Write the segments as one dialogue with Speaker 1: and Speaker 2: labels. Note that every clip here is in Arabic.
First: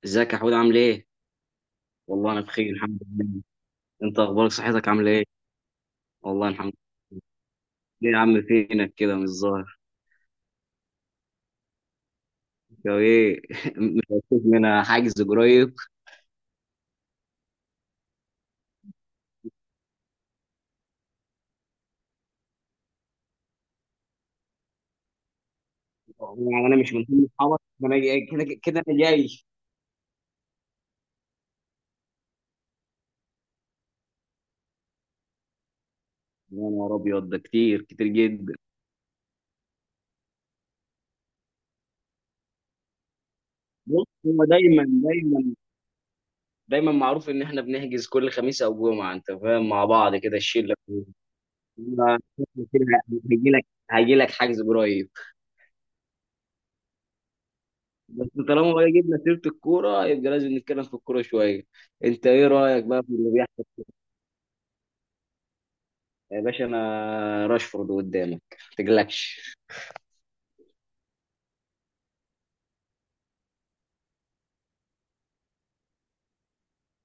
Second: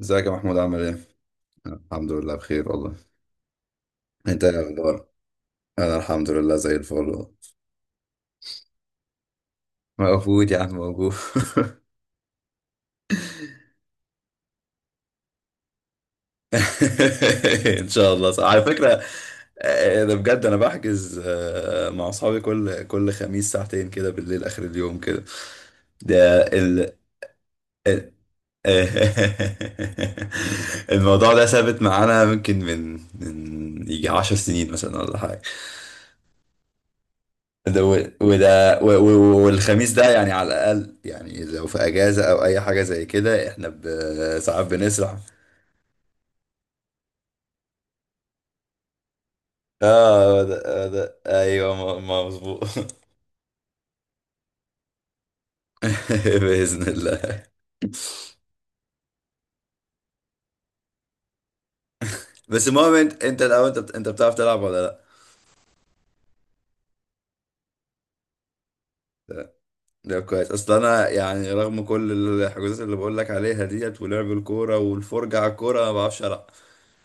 Speaker 1: ازيك يا
Speaker 2: ازيك يا حود،
Speaker 1: محمود
Speaker 2: عامل
Speaker 1: عامل ايه؟
Speaker 2: ايه؟
Speaker 1: الحمد
Speaker 2: والله
Speaker 1: لله
Speaker 2: انا
Speaker 1: بخير
Speaker 2: بخير،
Speaker 1: والله،
Speaker 2: الحمد لله. انت
Speaker 1: انت
Speaker 2: اخبارك؟
Speaker 1: ايه
Speaker 2: صحتك
Speaker 1: اخبارك؟
Speaker 2: عامله ايه؟
Speaker 1: انا الحمد
Speaker 2: والله
Speaker 1: لله
Speaker 2: الحمد لله.
Speaker 1: زي الفل والله.
Speaker 2: ليه يا عم فينك كده مش ظاهر؟
Speaker 1: موجود يا عم موجود.
Speaker 2: يا ايه مش هتشوف منها حاجز قريب؟
Speaker 1: ان شاء الله صح. على فكرة ده بجد انا بحجز، مع اصحابي كل خميس ساعتين كده بالليل اخر اليوم كده. ده
Speaker 2: يعني انا
Speaker 1: ال
Speaker 2: مش من ضمن اصحابك؟ ما انا
Speaker 1: ال-
Speaker 2: كده كده انا جاي.
Speaker 1: الموضوع ده ثابت معانا ممكن من يجي عشر سنين مثلا ولا حاجة.
Speaker 2: يا نهار ابيض ده كتير
Speaker 1: ده و-
Speaker 2: كتير جدا.
Speaker 1: وده و- و- والخميس ده يعني على الأقل، يعني لو في أجازة أو أي حاجة زي كده إحنا
Speaker 2: بص هو
Speaker 1: ساعات بنسرح.
Speaker 2: دايما معروف ان احنا بنحجز كل خميس او جمعه، انت فاهم، مع بعض كده
Speaker 1: آه، هو
Speaker 2: الشله.
Speaker 1: ده هو ده أيوه، ما مظبوط.
Speaker 2: هيجي لك هيجي لك حجز قريب.
Speaker 1: بإذن الله.
Speaker 2: بس طالما بقى جبنا سيرة الكورة يبقى لازم نتكلم في الكورة شوية. انت ايه
Speaker 1: بس
Speaker 2: رأيك
Speaker 1: المهم
Speaker 2: بقى في
Speaker 1: أنت
Speaker 2: اللي
Speaker 1: أنت
Speaker 2: بيحصل؟
Speaker 1: الأول، أنت بتعرف تلعب ولا لأ؟
Speaker 2: يا باشا انا راشفورد قدامك، ما تقلقش.
Speaker 1: ده ده كويس، أصل أنا يعني رغم كل الحجوزات اللي بقول لك عليها ديت ولعب الكورة والفرجة على الكورة ما بعرفش ألعب،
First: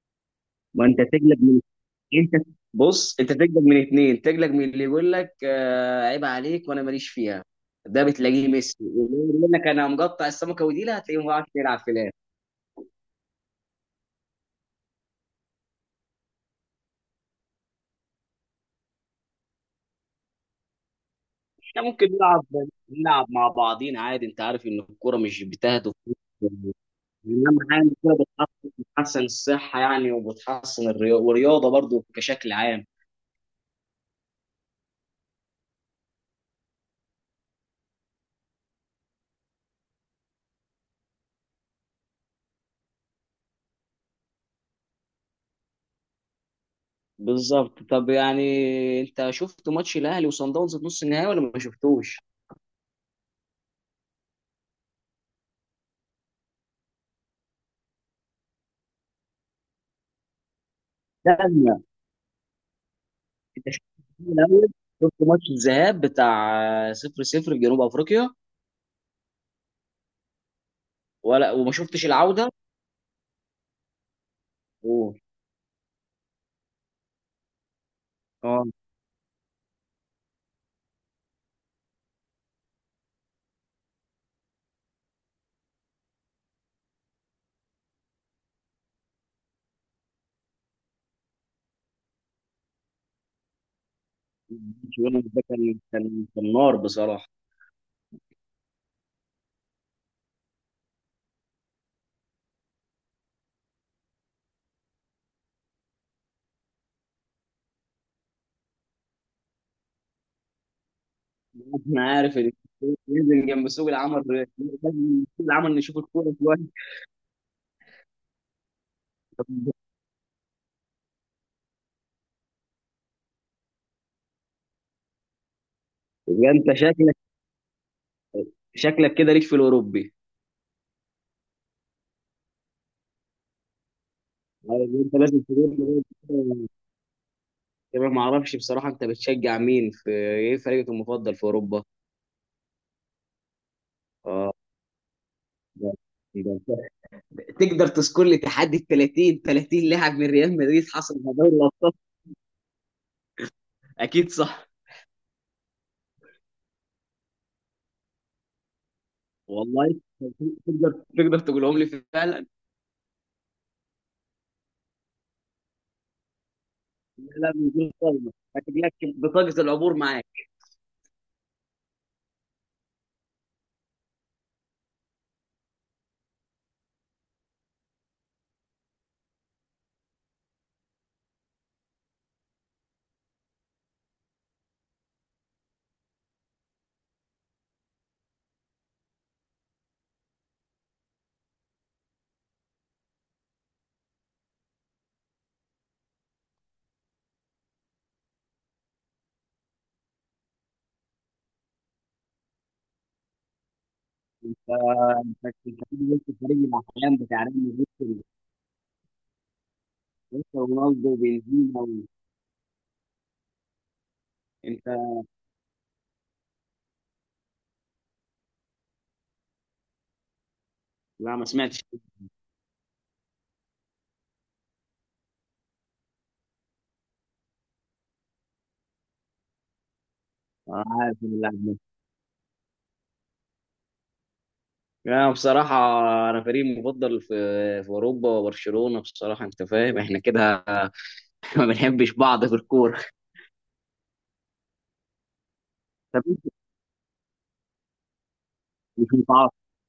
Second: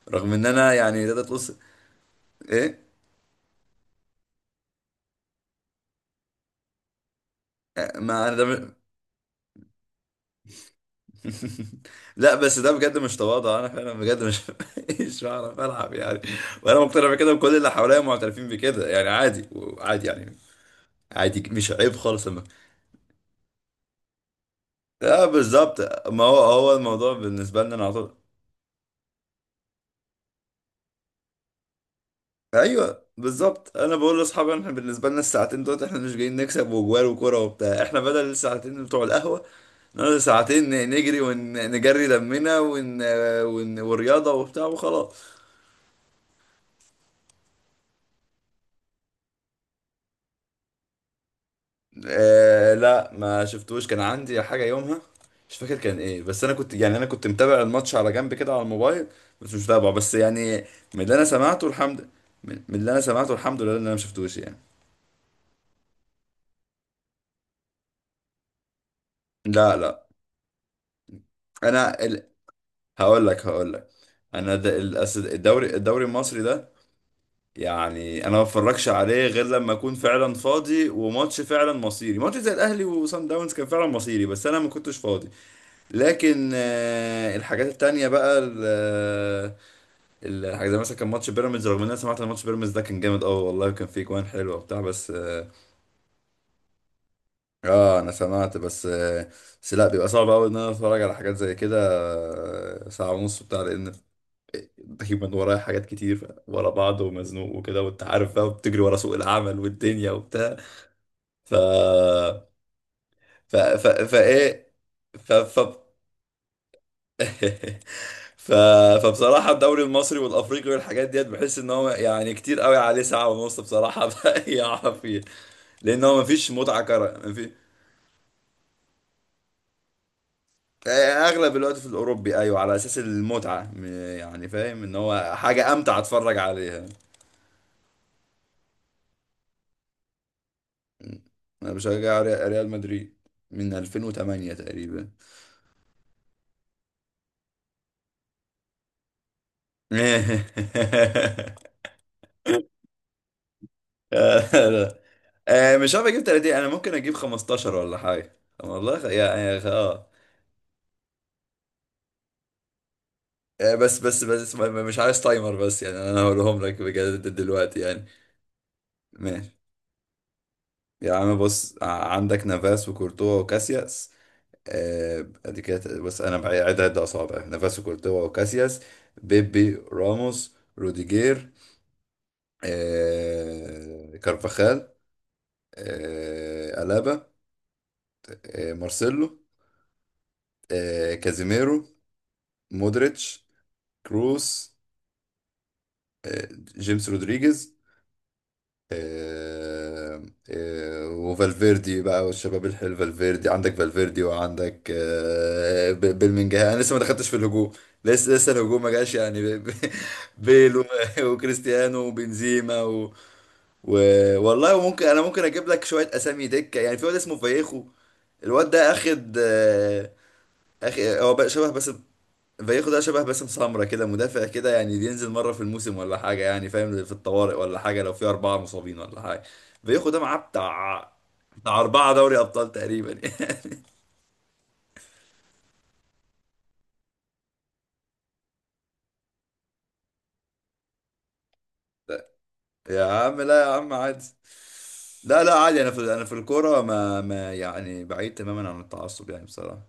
Speaker 1: رغم إن أنا
Speaker 2: ما انت
Speaker 1: يعني تقدر
Speaker 2: تقلق
Speaker 1: تقول.
Speaker 2: من انت
Speaker 1: إيه؟
Speaker 2: بص انت تقلق من اتنين. تقلق من اللي يقول لك عيب عليك وانا ماليش فيها، ده
Speaker 1: ما أنا
Speaker 2: بتلاقيه
Speaker 1: ده،
Speaker 2: ميسي. واللي يقول لك انا مقطع السمكة وديلها، هتلاقيه ما بيعرفش يلعب في الاخر.
Speaker 1: لا بس ده بجد مش تواضع، انا فعلا بجد مش مش بعرف العب يعني، وانا مقتنع بكده وكل اللي حواليا معترفين بكده، يعني عادي، عادي يعني، عادي مش
Speaker 2: احنا
Speaker 1: عيب
Speaker 2: ممكن
Speaker 1: خالص لما.
Speaker 2: نلعب مع بعضين عادي، انت عارف ان الكورة
Speaker 1: لا
Speaker 2: مش
Speaker 1: بالظبط،
Speaker 2: بتهدف.
Speaker 1: ما هو
Speaker 2: يعني
Speaker 1: هو الموضوع
Speaker 2: اهم
Speaker 1: بالنسبه لنا
Speaker 2: حاجه
Speaker 1: أنا
Speaker 2: إن
Speaker 1: على
Speaker 2: كده
Speaker 1: طول.
Speaker 2: بتحسن الصحه، يعني وبتحسن الرياضه، والرياضه برضو كشكل عام.
Speaker 1: ايوه بالظبط، انا بقول لاصحابي احنا بالنسبه لنا الساعتين دول احنا مش جايين نكسب وجوال وكوره وبتاع، احنا بدل الساعتين بتوع القهوه نقعد ساعتين نجري ونجري دمنا ون... ون... والرياضه وبتاع وخلاص.
Speaker 2: بالظبط. طب يعني انت شفت ماتش الاهلي وصن داونز في نص النهائي ولا ما شفتوش؟
Speaker 1: آه لا، ما شفتوش، كان عندي حاجة يومها، مش فاكر كان ايه، بس انا كنت متابع الماتش على جنب كده على الموبايل، بس مش متابعه بس يعني. من اللي انا
Speaker 2: لا
Speaker 1: سمعته
Speaker 2: لا.
Speaker 1: الحمد من اللي انا سمعته الحمد
Speaker 2: انت
Speaker 1: لله ان
Speaker 2: شفت
Speaker 1: انا ما شفتوش يعني.
Speaker 2: الاول؟ شفت ماتش الذهاب بتاع 0-0 في جنوب افريقيا،
Speaker 1: لا، لا.
Speaker 2: ولا وما
Speaker 1: انا
Speaker 2: شفتش
Speaker 1: ال...
Speaker 2: العوده؟
Speaker 1: هقول لك انا د... ال-
Speaker 2: اوه.
Speaker 1: أس- الدوري الدوري المصري ده يعني انا ما
Speaker 2: اه،
Speaker 1: بتفرجش عليه غير لما اكون فعلا فاضي وماتش فعلا مصيري، ماتش زي الاهلي وصن داونز كان فعلا مصيري، بس انا ما كنتش فاضي. لكن الحاجات التانية بقى الحاجات زي مثلا كان ماتش بيراميدز، رغم ان انا سمعت ان ماتش بيراميدز ده كان جامد قوي والله، وكان فيه جوان حلوه وبتاع،
Speaker 2: ماتش
Speaker 1: بس
Speaker 2: يونس ده كان نار بصراحه.
Speaker 1: انا سمعت بس، بس لا بيبقى صعب قوي ان انا اتفرج على حاجات زي كده، ساعة ونص بتاع، لان دايما ورايا حاجات كتير ورا بعض ومزنوق وكده، وانت عارف بقى بتجري ورا سوق العمل والدنيا وبتاع. ف
Speaker 2: انا عارف ان ننزل
Speaker 1: ف
Speaker 2: جنب
Speaker 1: ف
Speaker 2: سوق العمل،
Speaker 1: فايه
Speaker 2: ننزل جنب
Speaker 1: ف
Speaker 2: سوق
Speaker 1: ف
Speaker 2: العمل نشوف الكوره شويه.
Speaker 1: ف... فبصراحة الدوري المصري والأفريقي والحاجات ديت بحس إن هو يعني كتير قوي عليه ساعة ونص بصراحة، يقع فيه، لأن هو
Speaker 2: يبقى
Speaker 1: مفيش
Speaker 2: انت
Speaker 1: متعة
Speaker 2: شكلك،
Speaker 1: كرة
Speaker 2: شكلك كده ليك في الاوروبي.
Speaker 1: أغلب الوقت في الأوروبي. أيوة، على أساس المتعة، يعني فاهم إن
Speaker 2: أيوة، انت
Speaker 1: هو
Speaker 2: لازم تقول
Speaker 1: حاجة أمتع
Speaker 2: لي
Speaker 1: أتفرج عليها.
Speaker 2: كمان، ما اعرفش بصراحه انت بتشجع مين؟ في ايه فريقك المفضل في
Speaker 1: أنا
Speaker 2: اوروبا؟
Speaker 1: بشجع ريال مدريد من
Speaker 2: اه.
Speaker 1: 2008 تقريبا.
Speaker 2: ده- ده أنت تقدر تذكر لي تحدي ال 30 لاعب من ريال مدريد حصل على دوري الابطال؟ اكيد صح.
Speaker 1: لا. آه، مش عارف أجيب 30، أنا ممكن أجيب 15 ولا حاجة، والله،
Speaker 2: والله تقدر تقدر تقولهم لي فعلا؟
Speaker 1: بس مش عايز تايمر، بس يعني انا هقولهم لك بجد
Speaker 2: لا، من
Speaker 1: دلوقتي
Speaker 2: غير
Speaker 1: يعني.
Speaker 2: صدمة. شكلك
Speaker 1: ماشي.
Speaker 2: بطاقه العبور معاك.
Speaker 1: يا عم بص، عندك نافاس وكورتوا وكاسياس، ادي كده، بس انا بعيدها عد اصابع، نافاس وكورتوا وكاسياس، بيبي، راموس، روديجير، كارفاخال، ألابا، مارسيلو، كازيميرو، مودريتش، كروس، جيمس رودريجيز، آه، وفالفيردي بقى والشباب الحلو، فالفيردي عندك، فالفيردي وعندك
Speaker 2: آه، انت أنت كده وسط فريق
Speaker 1: بلمنجهام، انا لسه ما
Speaker 2: الاحلام
Speaker 1: دخلتش في
Speaker 2: بتاع ريال
Speaker 1: الهجوم.
Speaker 2: مدريد.
Speaker 1: لسه الهجوم ما جاش يعني،
Speaker 2: لسه
Speaker 1: بيل،
Speaker 2: رونالدو وبنزيما
Speaker 1: وكريستيانو وبنزيما و... والله،
Speaker 2: انت.
Speaker 1: وممكن انا ممكن اجيب لك شويه اسامي دكه يعني، في واد اسمه فايخو، الواد ده اخد، آه، اخ هو
Speaker 2: لا ما
Speaker 1: بقى شبه
Speaker 2: سمعتش.
Speaker 1: بس، فايخو ده شبه باسم سمرة كده، مدافع كده، يعني ينزل مرة في الموسم ولا حاجة، يعني فاهم، في الطوارئ ولا حاجة، لو في أربعة مصابين ولا حاجة، فايخو ده معاه بتاع،
Speaker 2: عارف اللاعب.
Speaker 1: بتاع أربعة دوري أبطال تقريبا.
Speaker 2: يعني بصراحة أنا فريقي المفضل في أوروبا برشلونة، بصراحة أنت فاهم إحنا كده ما بنحبش بعض في الكورة.
Speaker 1: يا عم لا يا عم عادي، لا لا عادي، أنا في
Speaker 2: طب أنت
Speaker 1: الكورة ما يعني بعيد تماما عن
Speaker 2: مش
Speaker 1: التعصب يعني
Speaker 2: متعاطف؟
Speaker 1: بصراحة.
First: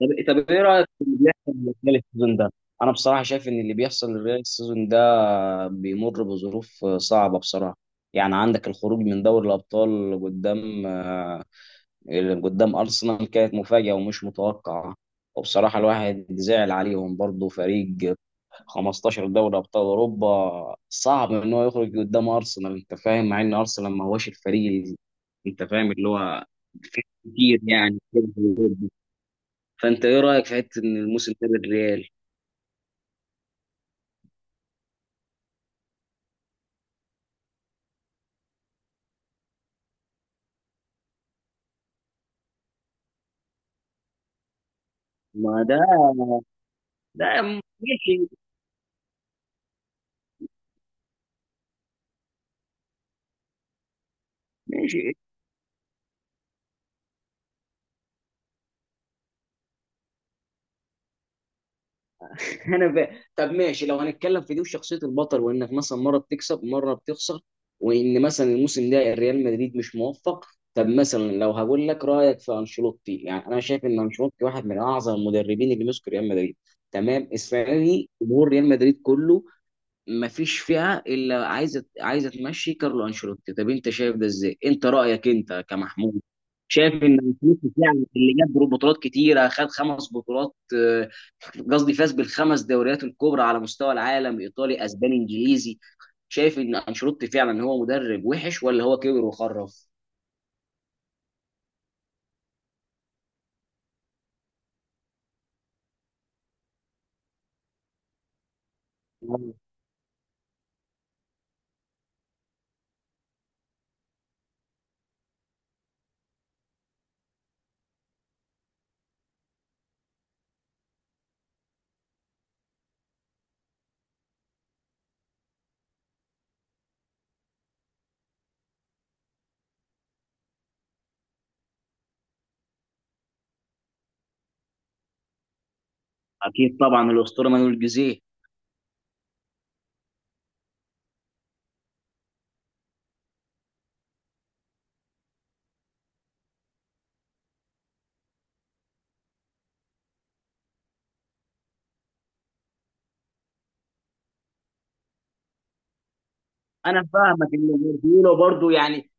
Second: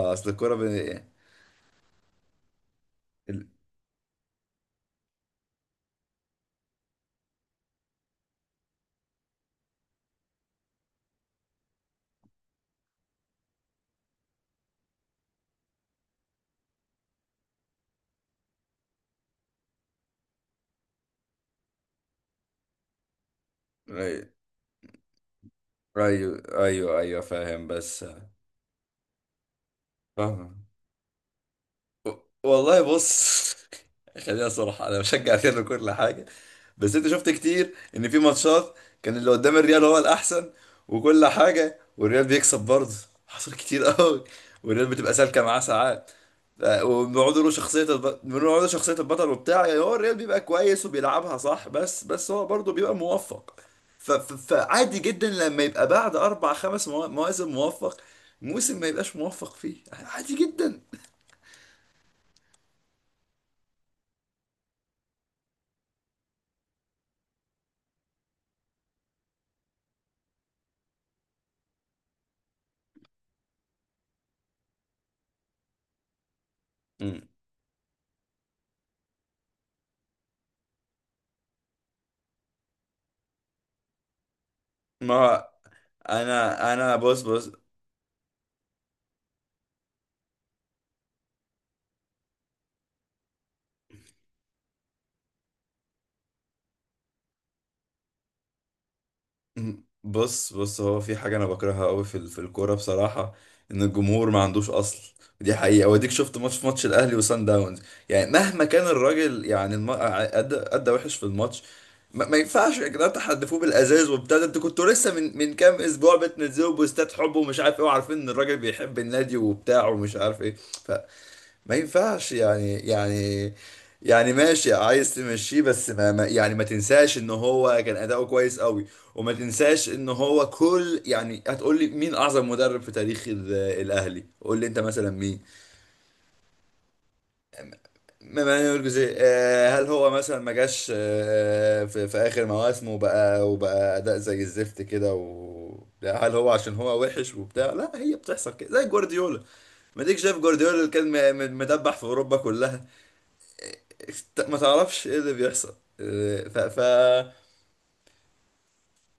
Speaker 2: طب إيه،
Speaker 1: أصل
Speaker 2: طب
Speaker 1: الكورة
Speaker 2: إيه رأيك في اللي بيحصل للريال السيزون ده؟ أنا بصراحة
Speaker 1: ال-
Speaker 2: شايف إن اللي بيحصل للريال السيزون ده بيمر بظروف صعبة، بصراحة. يعني عندك الخروج من دوري الأبطال قدام، اللي قدام أرسنال كانت مفاجأة ومش متوقعة. وبصراحة الواحد زعل عليهم برضه، فريق 15 دوري أبطال أوروبا صعب إن هو يخرج قدام أرسنال، أنت فاهم، مع إن أرسنال ما هوش
Speaker 1: أيوه
Speaker 2: الفريق أنت فاهم اللي
Speaker 1: أيوه
Speaker 2: هو
Speaker 1: أيوه
Speaker 2: فيه
Speaker 1: أيوه،
Speaker 2: كتير
Speaker 1: فاهم،
Speaker 2: يعني.
Speaker 1: بس
Speaker 2: فأنت إيه رأيك في
Speaker 1: فاهم.
Speaker 2: حتة إن الموسم ده الريال؟
Speaker 1: والله بص، خلينا صراحة، أنا بشجع ريال كل حاجة، بس انت شفت كتير ان في ماتشات كان اللي قدام الريال هو الاحسن وكل حاجه، والريال بيكسب برضه، حصل كتير قوي، والريال بتبقى سالكه معاه
Speaker 2: ما ده.
Speaker 1: ساعات. ف-
Speaker 2: ده
Speaker 1: وبنقعد له شخصيه
Speaker 2: ماشي.
Speaker 1: الب... بنقعد له شخصيه البطل وبتاع، يعني هو الريال بيبقى كويس وبيلعبها صح، بس هو برضه بيبقى موفق. فعادي
Speaker 2: ماشي.
Speaker 1: جدا لما يبقى بعد اربع خمس مواسم موفق، موسم ما يبقاش موفق فيه، يعني عادي جدا.
Speaker 2: انا طب ماشي، لو هنتكلم في دي وشخصيه البطل، وانك مثلا مره بتكسب مره بتخسر، وان مثلا الموسم ده الريال مدريد مش موفق. طب مثلا لو هقول لك رايك في انشيلوتي، يعني انا شايف ان انشيلوتي واحد من اعظم المدربين اللي مسكوا ريال مدريد.
Speaker 1: مم.
Speaker 2: تمام، السنه دي جمهور ريال مدريد كله ما فيش فئه الا عايزه تمشي كارلو انشيلوتي. طب انت شايف ده ازاي؟ انت رايك
Speaker 1: ما
Speaker 2: انت كمحمود،
Speaker 1: انا
Speaker 2: شايف
Speaker 1: انا
Speaker 2: ان
Speaker 1: بص،
Speaker 2: انشيلوتي فعلا اللي جاب بطولات كتيره، خد 5 بطولات. قصدي فاز بالخمس دوريات الكبرى على مستوى العالم، ايطالي اسباني انجليزي. شايف ان انشيلوتي فعلا هو مدرب وحش ولا هو كبر وخرف؟
Speaker 1: بص هو في حاجة أنا بكرهها أوي في في الكورة بصراحة، إن الجمهور ما عندوش أصل، دي حقيقة، وأديك شفت ماتش الأهلي وسان داونز، يعني مهما كان الراجل، يعني أدى وحش في الماتش، ما ينفعش يا جدعان تحدفوه بالأزاز وبتاع، ده أنتوا كنتوا لسه من كام أسبوع بتنزلوا بوستات حب ومش عارف إيه، وعارفين إن الراجل بيحب النادي وبتاع ومش عارف إيه، ما ينفعش يعني، ماشي عايز تمشيه، بس يعني ما تنساش ان هو كان اداؤه كويس قوي، وما تنساش ان هو كل، يعني هتقول لي مين اعظم مدرب في تاريخ الاهلي؟ قول لي انت مثلا مين.
Speaker 2: اكيد طبعا الاسطوره مانويل جوزيه.
Speaker 1: مانويل جوزيه، هل هو مثلا ما جاش، في اخر مواسمه وبقى اداء زي الزفت كده؟ و لا، هل هو عشان هو وحش وبتاع؟ لا، هي بتحصل كده، زي جوارديولا، ما ديك شايف جوارديولا اللي كان مدبح في اوروبا كلها، ما تعرفش ايه اللي بيحصل. إيه، ف ف
Speaker 2: انا فاهمك اللي جوارديولا برضو، يعني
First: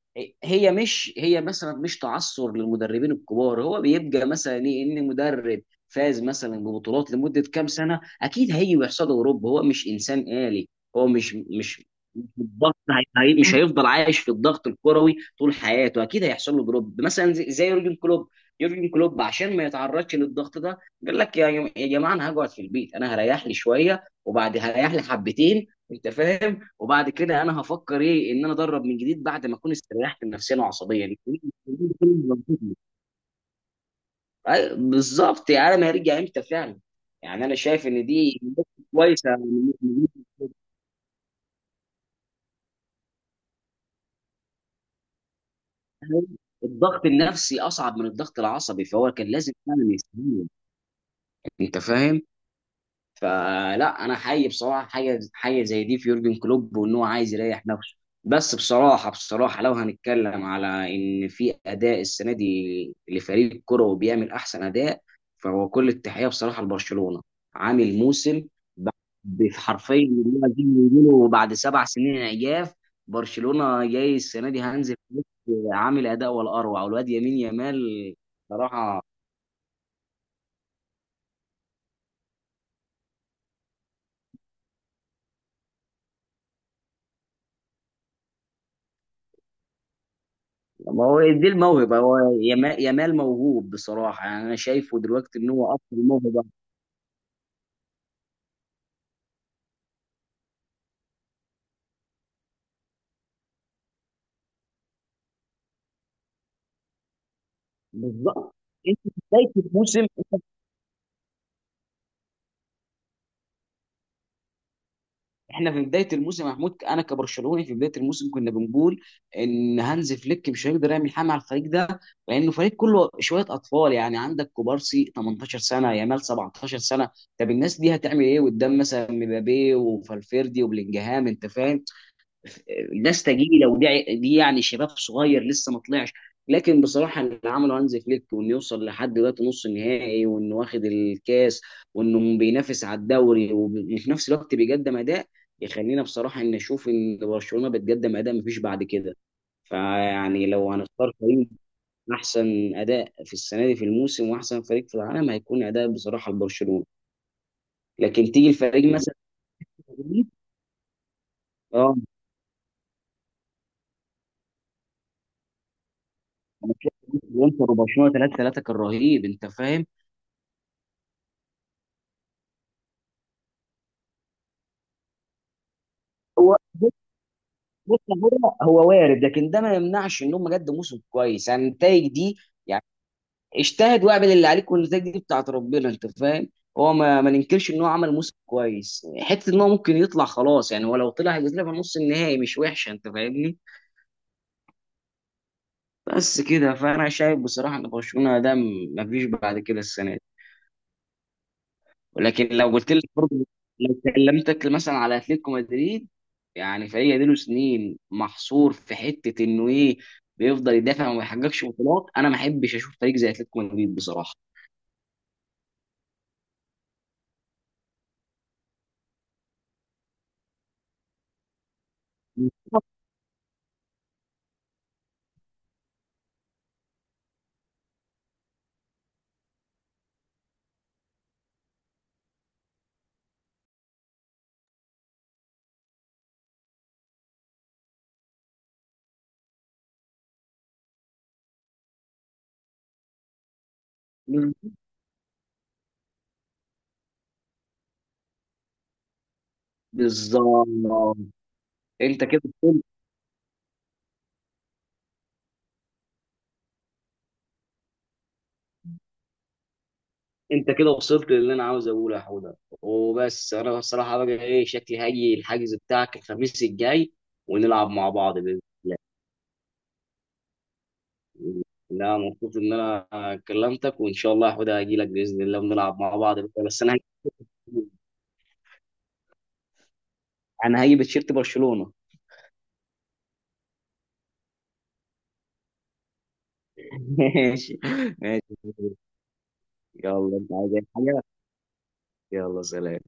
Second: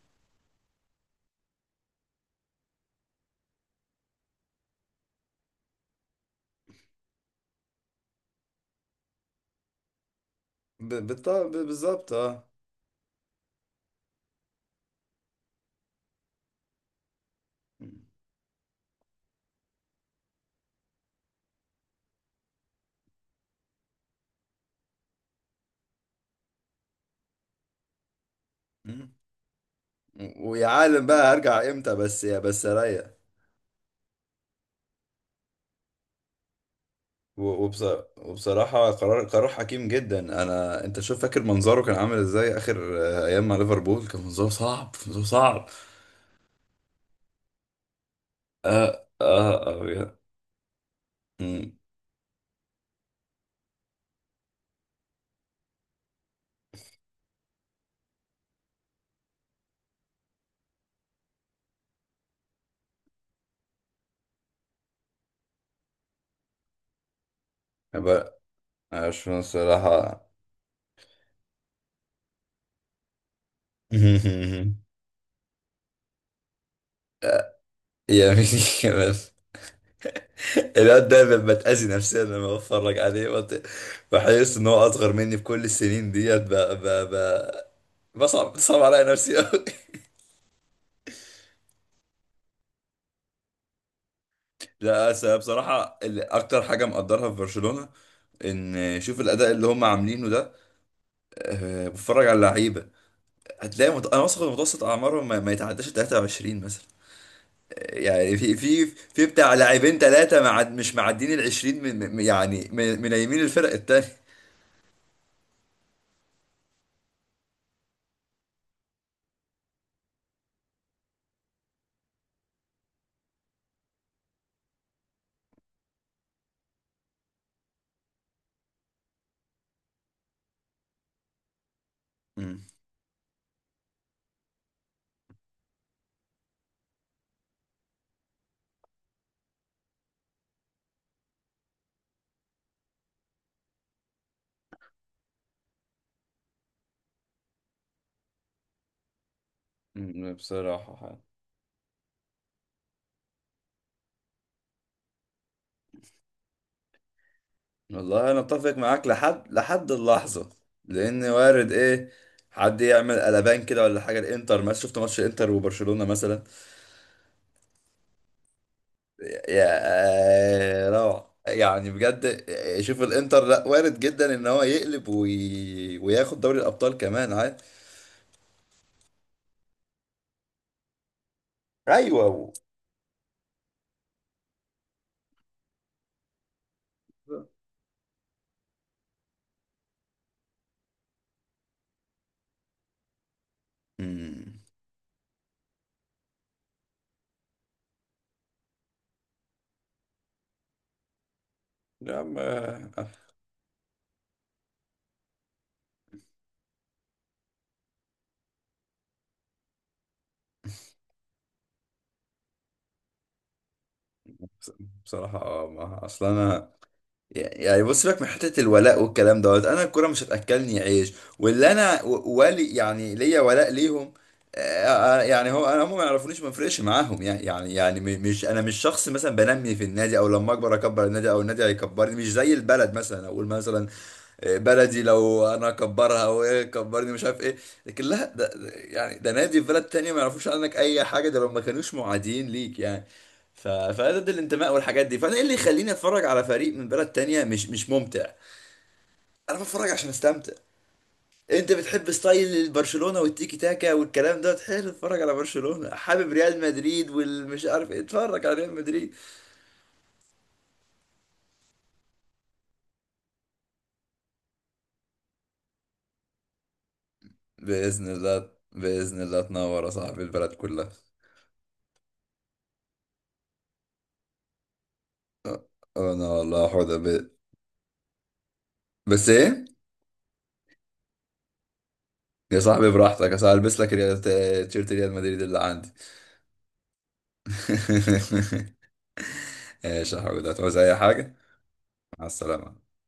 Speaker 2: هي مش، هي مثلا مش تعثر للمدربين الكبار. هو بيبقى مثلا ايه؟ ان مدرب فاز مثلا ببطولات لمده كام سنه، اكيد هيجي ويحصد اوروبا، هو مش انسان آلي.
Speaker 1: ب-
Speaker 2: هو
Speaker 1: بالط-
Speaker 2: مش
Speaker 1: ب-
Speaker 2: مش
Speaker 1: بالظبط.
Speaker 2: مش
Speaker 1: اه.
Speaker 2: الضغط، مش هيفضل عايش في الضغط الكروي طول حياته. اكيد هيحصل له دروب، مثلا زي يورجن كلوب. يورجن كلوب عشان ما يتعرضش للضغط ده، قال لك يا جماعه، انا هقعد في البيت، انا هريح لي شويه وبعد هريح لي حبتين، انت فاهم. وبعد كده انا هفكر ايه ان انا ادرب من
Speaker 1: مم.
Speaker 2: جديد بعد ما اكون استريحت نفسيا
Speaker 1: ويا عالم
Speaker 2: وعصبيا.
Speaker 1: بقى هرجع امتى، بس بس اريح.
Speaker 2: أي- بالظبط، يعني انا ما هرجع امتى فعلا. يعني انا
Speaker 1: و-
Speaker 2: شايف
Speaker 1: وبص-
Speaker 2: ان دي
Speaker 1: وبصراحة، قرار
Speaker 2: كويسه.
Speaker 1: حكيم جدا، انا انت شوف فاكر منظره كان عامل ازاي اخر ايام مع ليفربول، كان منظره صعب، منظره صعب.
Speaker 2: الضغط النفسي اصعب من الضغط العصبي،
Speaker 1: اه
Speaker 2: فهو كان لازم
Speaker 1: اه
Speaker 2: فعلا
Speaker 1: اه.
Speaker 2: يستمر،
Speaker 1: امم
Speaker 2: انت فاهم. فلا انا حي بصراحه حاجه زي دي في يورجن كلوب، وان هو عايز يريح نفسه. بس بصراحه، لو هنتكلم على ان في اداء السنه دي لفريق كروي بيعمل احسن اداء، فهو كل التحيه بصراحه لبرشلونه. عامل
Speaker 1: بقى،
Speaker 2: موسم
Speaker 1: عشان
Speaker 2: ب- حرفيا
Speaker 1: الصراحة.
Speaker 2: اللي هو زي ما بيقولوا، بعد 7 سنين عياف. برشلونه جاي السنه دي هانز فليك عامل اداء ولا اروع. والواد يمين يامال
Speaker 1: يا مين
Speaker 2: صراحه.
Speaker 1: كمان، الواد دايما بتأذي نفسيا لما بتفرج عليه، بحس ان هو اصغر مني في كل السنين ديت، ب... بصعب بتصعب عليا نفسي قوي.
Speaker 2: ما هو دي الموهبة، هو يامال موهوب بصراحة. يعني أنا شايفه
Speaker 1: لا
Speaker 2: دلوقتي إن هو أكتر
Speaker 1: بصراحة
Speaker 2: موهبة.
Speaker 1: اكتر حاجة مقدرها في برشلونة ان، شوف الاداء اللي هم عاملينه ده، أه بتفرج على اللعيبه، هتلاقي انا واثق إن متوسط اعمارهم ما يتعداش 23 مثلا، يعني
Speaker 2: بالظبط.
Speaker 1: في
Speaker 2: أنت في
Speaker 1: بتاع
Speaker 2: بداية
Speaker 1: لاعبين
Speaker 2: الموسم،
Speaker 1: ثلاثه مش معدين ال 20، يعني من يمين الفرق التانيه.
Speaker 2: إحنا في بداية الموسم يا محمود، أنا كبرشلوني في بداية الموسم كنا بنقول إن هانز فليك مش هيقدر يعمل حاجة على الفريق ده، لأنه فريق كله شوية أطفال. يعني عندك كوبارسي 18 سنة، يامال 17 سنة. طب الناس دي هتعمل إيه قدام مثلا مبابي وفالفيردي وبلينجهام؟ أنت فاهم
Speaker 1: مم.
Speaker 2: الناس تجيلي لو دي يعني شباب صغير لسه ما طلعش. لكن بصراحه اللي عمله هانز فليك، وانه يوصل لحد دلوقتي نص النهائي، وانه واخد الكاس، وانه بينافس على الدوري، وفي نفس الوقت بيقدم اداء، يخلينا بصراحه ان نشوف ان برشلونه بتقدم اداء مفيش بعد كده.
Speaker 1: مم،
Speaker 2: فيعني لو هنختار
Speaker 1: بصراحة،
Speaker 2: فريق احسن اداء في السنه دي في الموسم، واحسن فريق في العالم، هيكون اداء بصراحه لبرشلونه. لكن
Speaker 1: والله انا
Speaker 2: تيجي
Speaker 1: اتفق
Speaker 2: الفريق
Speaker 1: معاك
Speaker 2: مثلا.
Speaker 1: لحد اللحظه، لان وارد ايه، حد يعمل قلبان كده ولا حاجه، الانتر، ما شفت ماتش الانتر وبرشلونه مثلا،
Speaker 2: انا شايف انتر وبرشلونه 3-3 كان رهيب، انت فاهم.
Speaker 1: يا روعه، يعني بجد، شوف الانتر، لا وارد جدا ان هو يقلب وي... وياخد
Speaker 2: هو
Speaker 1: دوري
Speaker 2: بص
Speaker 1: الابطال كمان عادي.
Speaker 2: بص هو وارد، لكن ده ما يمنعش ان هم قدموا موسم كويس، يعني النتائج
Speaker 1: ايوه.
Speaker 2: دي. يعني اجتهد واعمل اللي عليك والنتائج دي بتاعت ربنا، انت فاهم. هو ما ننكرش ان هو عمل موسم كويس، حته ان هو ممكن يطلع خلاص. يعني هو لو طلع هيبقى طلع في نص النهائي، مش وحشه انت فاهمني.
Speaker 1: مم.
Speaker 2: بس كده. فانا شايف بصراحه ان برشلونه ده ما فيش بعد كده السنه.
Speaker 1: يا عم،
Speaker 2: ولكن لو قلت لك برضه، لو كلمتك مثلا على اتلتيكو مدريد، يعني فريق له سنين محصور في حته انه ايه، بيفضل يدافع وما يحققش بطولات. انا ما احبش اشوف فريق زي اتلتيكو مدريد بصراحه.
Speaker 1: بصراحه، ما اصل انا، يعني بص لك من حته الولاء والكلام دوت، انا الكوره مش هتاكلني عيش، واللي انا و- والي يعني ليا ولاء ليهم، يعني هو انا هم ما يعرفونيش، ما فرقش معاهم يعني، مش انا مش شخص مثلا بنمي في النادي، او لما اكبر النادي او النادي هيكبرني، مش زي البلد مثلا، اقول مثلا بلدي لو انا اكبرها وايه كبرني مش عارف ايه، لكن لا، يعني ده نادي في بلد تانية، ما يعرفوش عنك اي حاجه، ده لو ما كانوش معادين ليك يعني. ف... فده ده الانتماء والحاجات دي، فانا ايه اللي يخليني اتفرج على فريق من بلد تانية؟ مش ممتع، انا بتفرج عشان استمتع.
Speaker 2: بالظبط.
Speaker 1: انت بتحب
Speaker 2: انت كده
Speaker 1: ستايل
Speaker 2: وصلت،
Speaker 1: برشلونه والتيكي تاكا والكلام ده حلو، اتفرج على برشلونه، حابب ريال مدريد والمش عارف ايه، اتفرج على ريال مدريد.
Speaker 2: انت كده وصلت للي انا عاوز اقوله يا حوده. وبس انا بصراحه بقى، ايه شكلي؟ هاجي الحجز بتاعك الخميس الجاي ونلعب
Speaker 1: باذن
Speaker 2: مع بعض
Speaker 1: الله،
Speaker 2: باذن الله.
Speaker 1: باذن الله تنور يا صاحبي البلد كلها.
Speaker 2: لا، مبسوط ان انا كلمتك، وان شاء الله هاخدها هاجي لك باذن الله ونلعب مع
Speaker 1: انا
Speaker 2: بعض بكره.
Speaker 1: والله
Speaker 2: بس انا
Speaker 1: حوده
Speaker 2: هجيب،
Speaker 1: بس ايه؟
Speaker 2: انا هجيب تيشيرت برشلونه.
Speaker 1: يا صاحبي براحتك، اصل هلبس لك تيشيرت ريال مدريد اللي عندي.
Speaker 2: ماشي. ماشي.
Speaker 1: ماشي يا
Speaker 2: يلا،
Speaker 1: حبيبي،
Speaker 2: انت عايز
Speaker 1: هتعوز
Speaker 2: أي
Speaker 1: اي
Speaker 2: حاجه؟
Speaker 1: حاجه؟ مع
Speaker 2: يلا
Speaker 1: السلامه.
Speaker 2: سلام.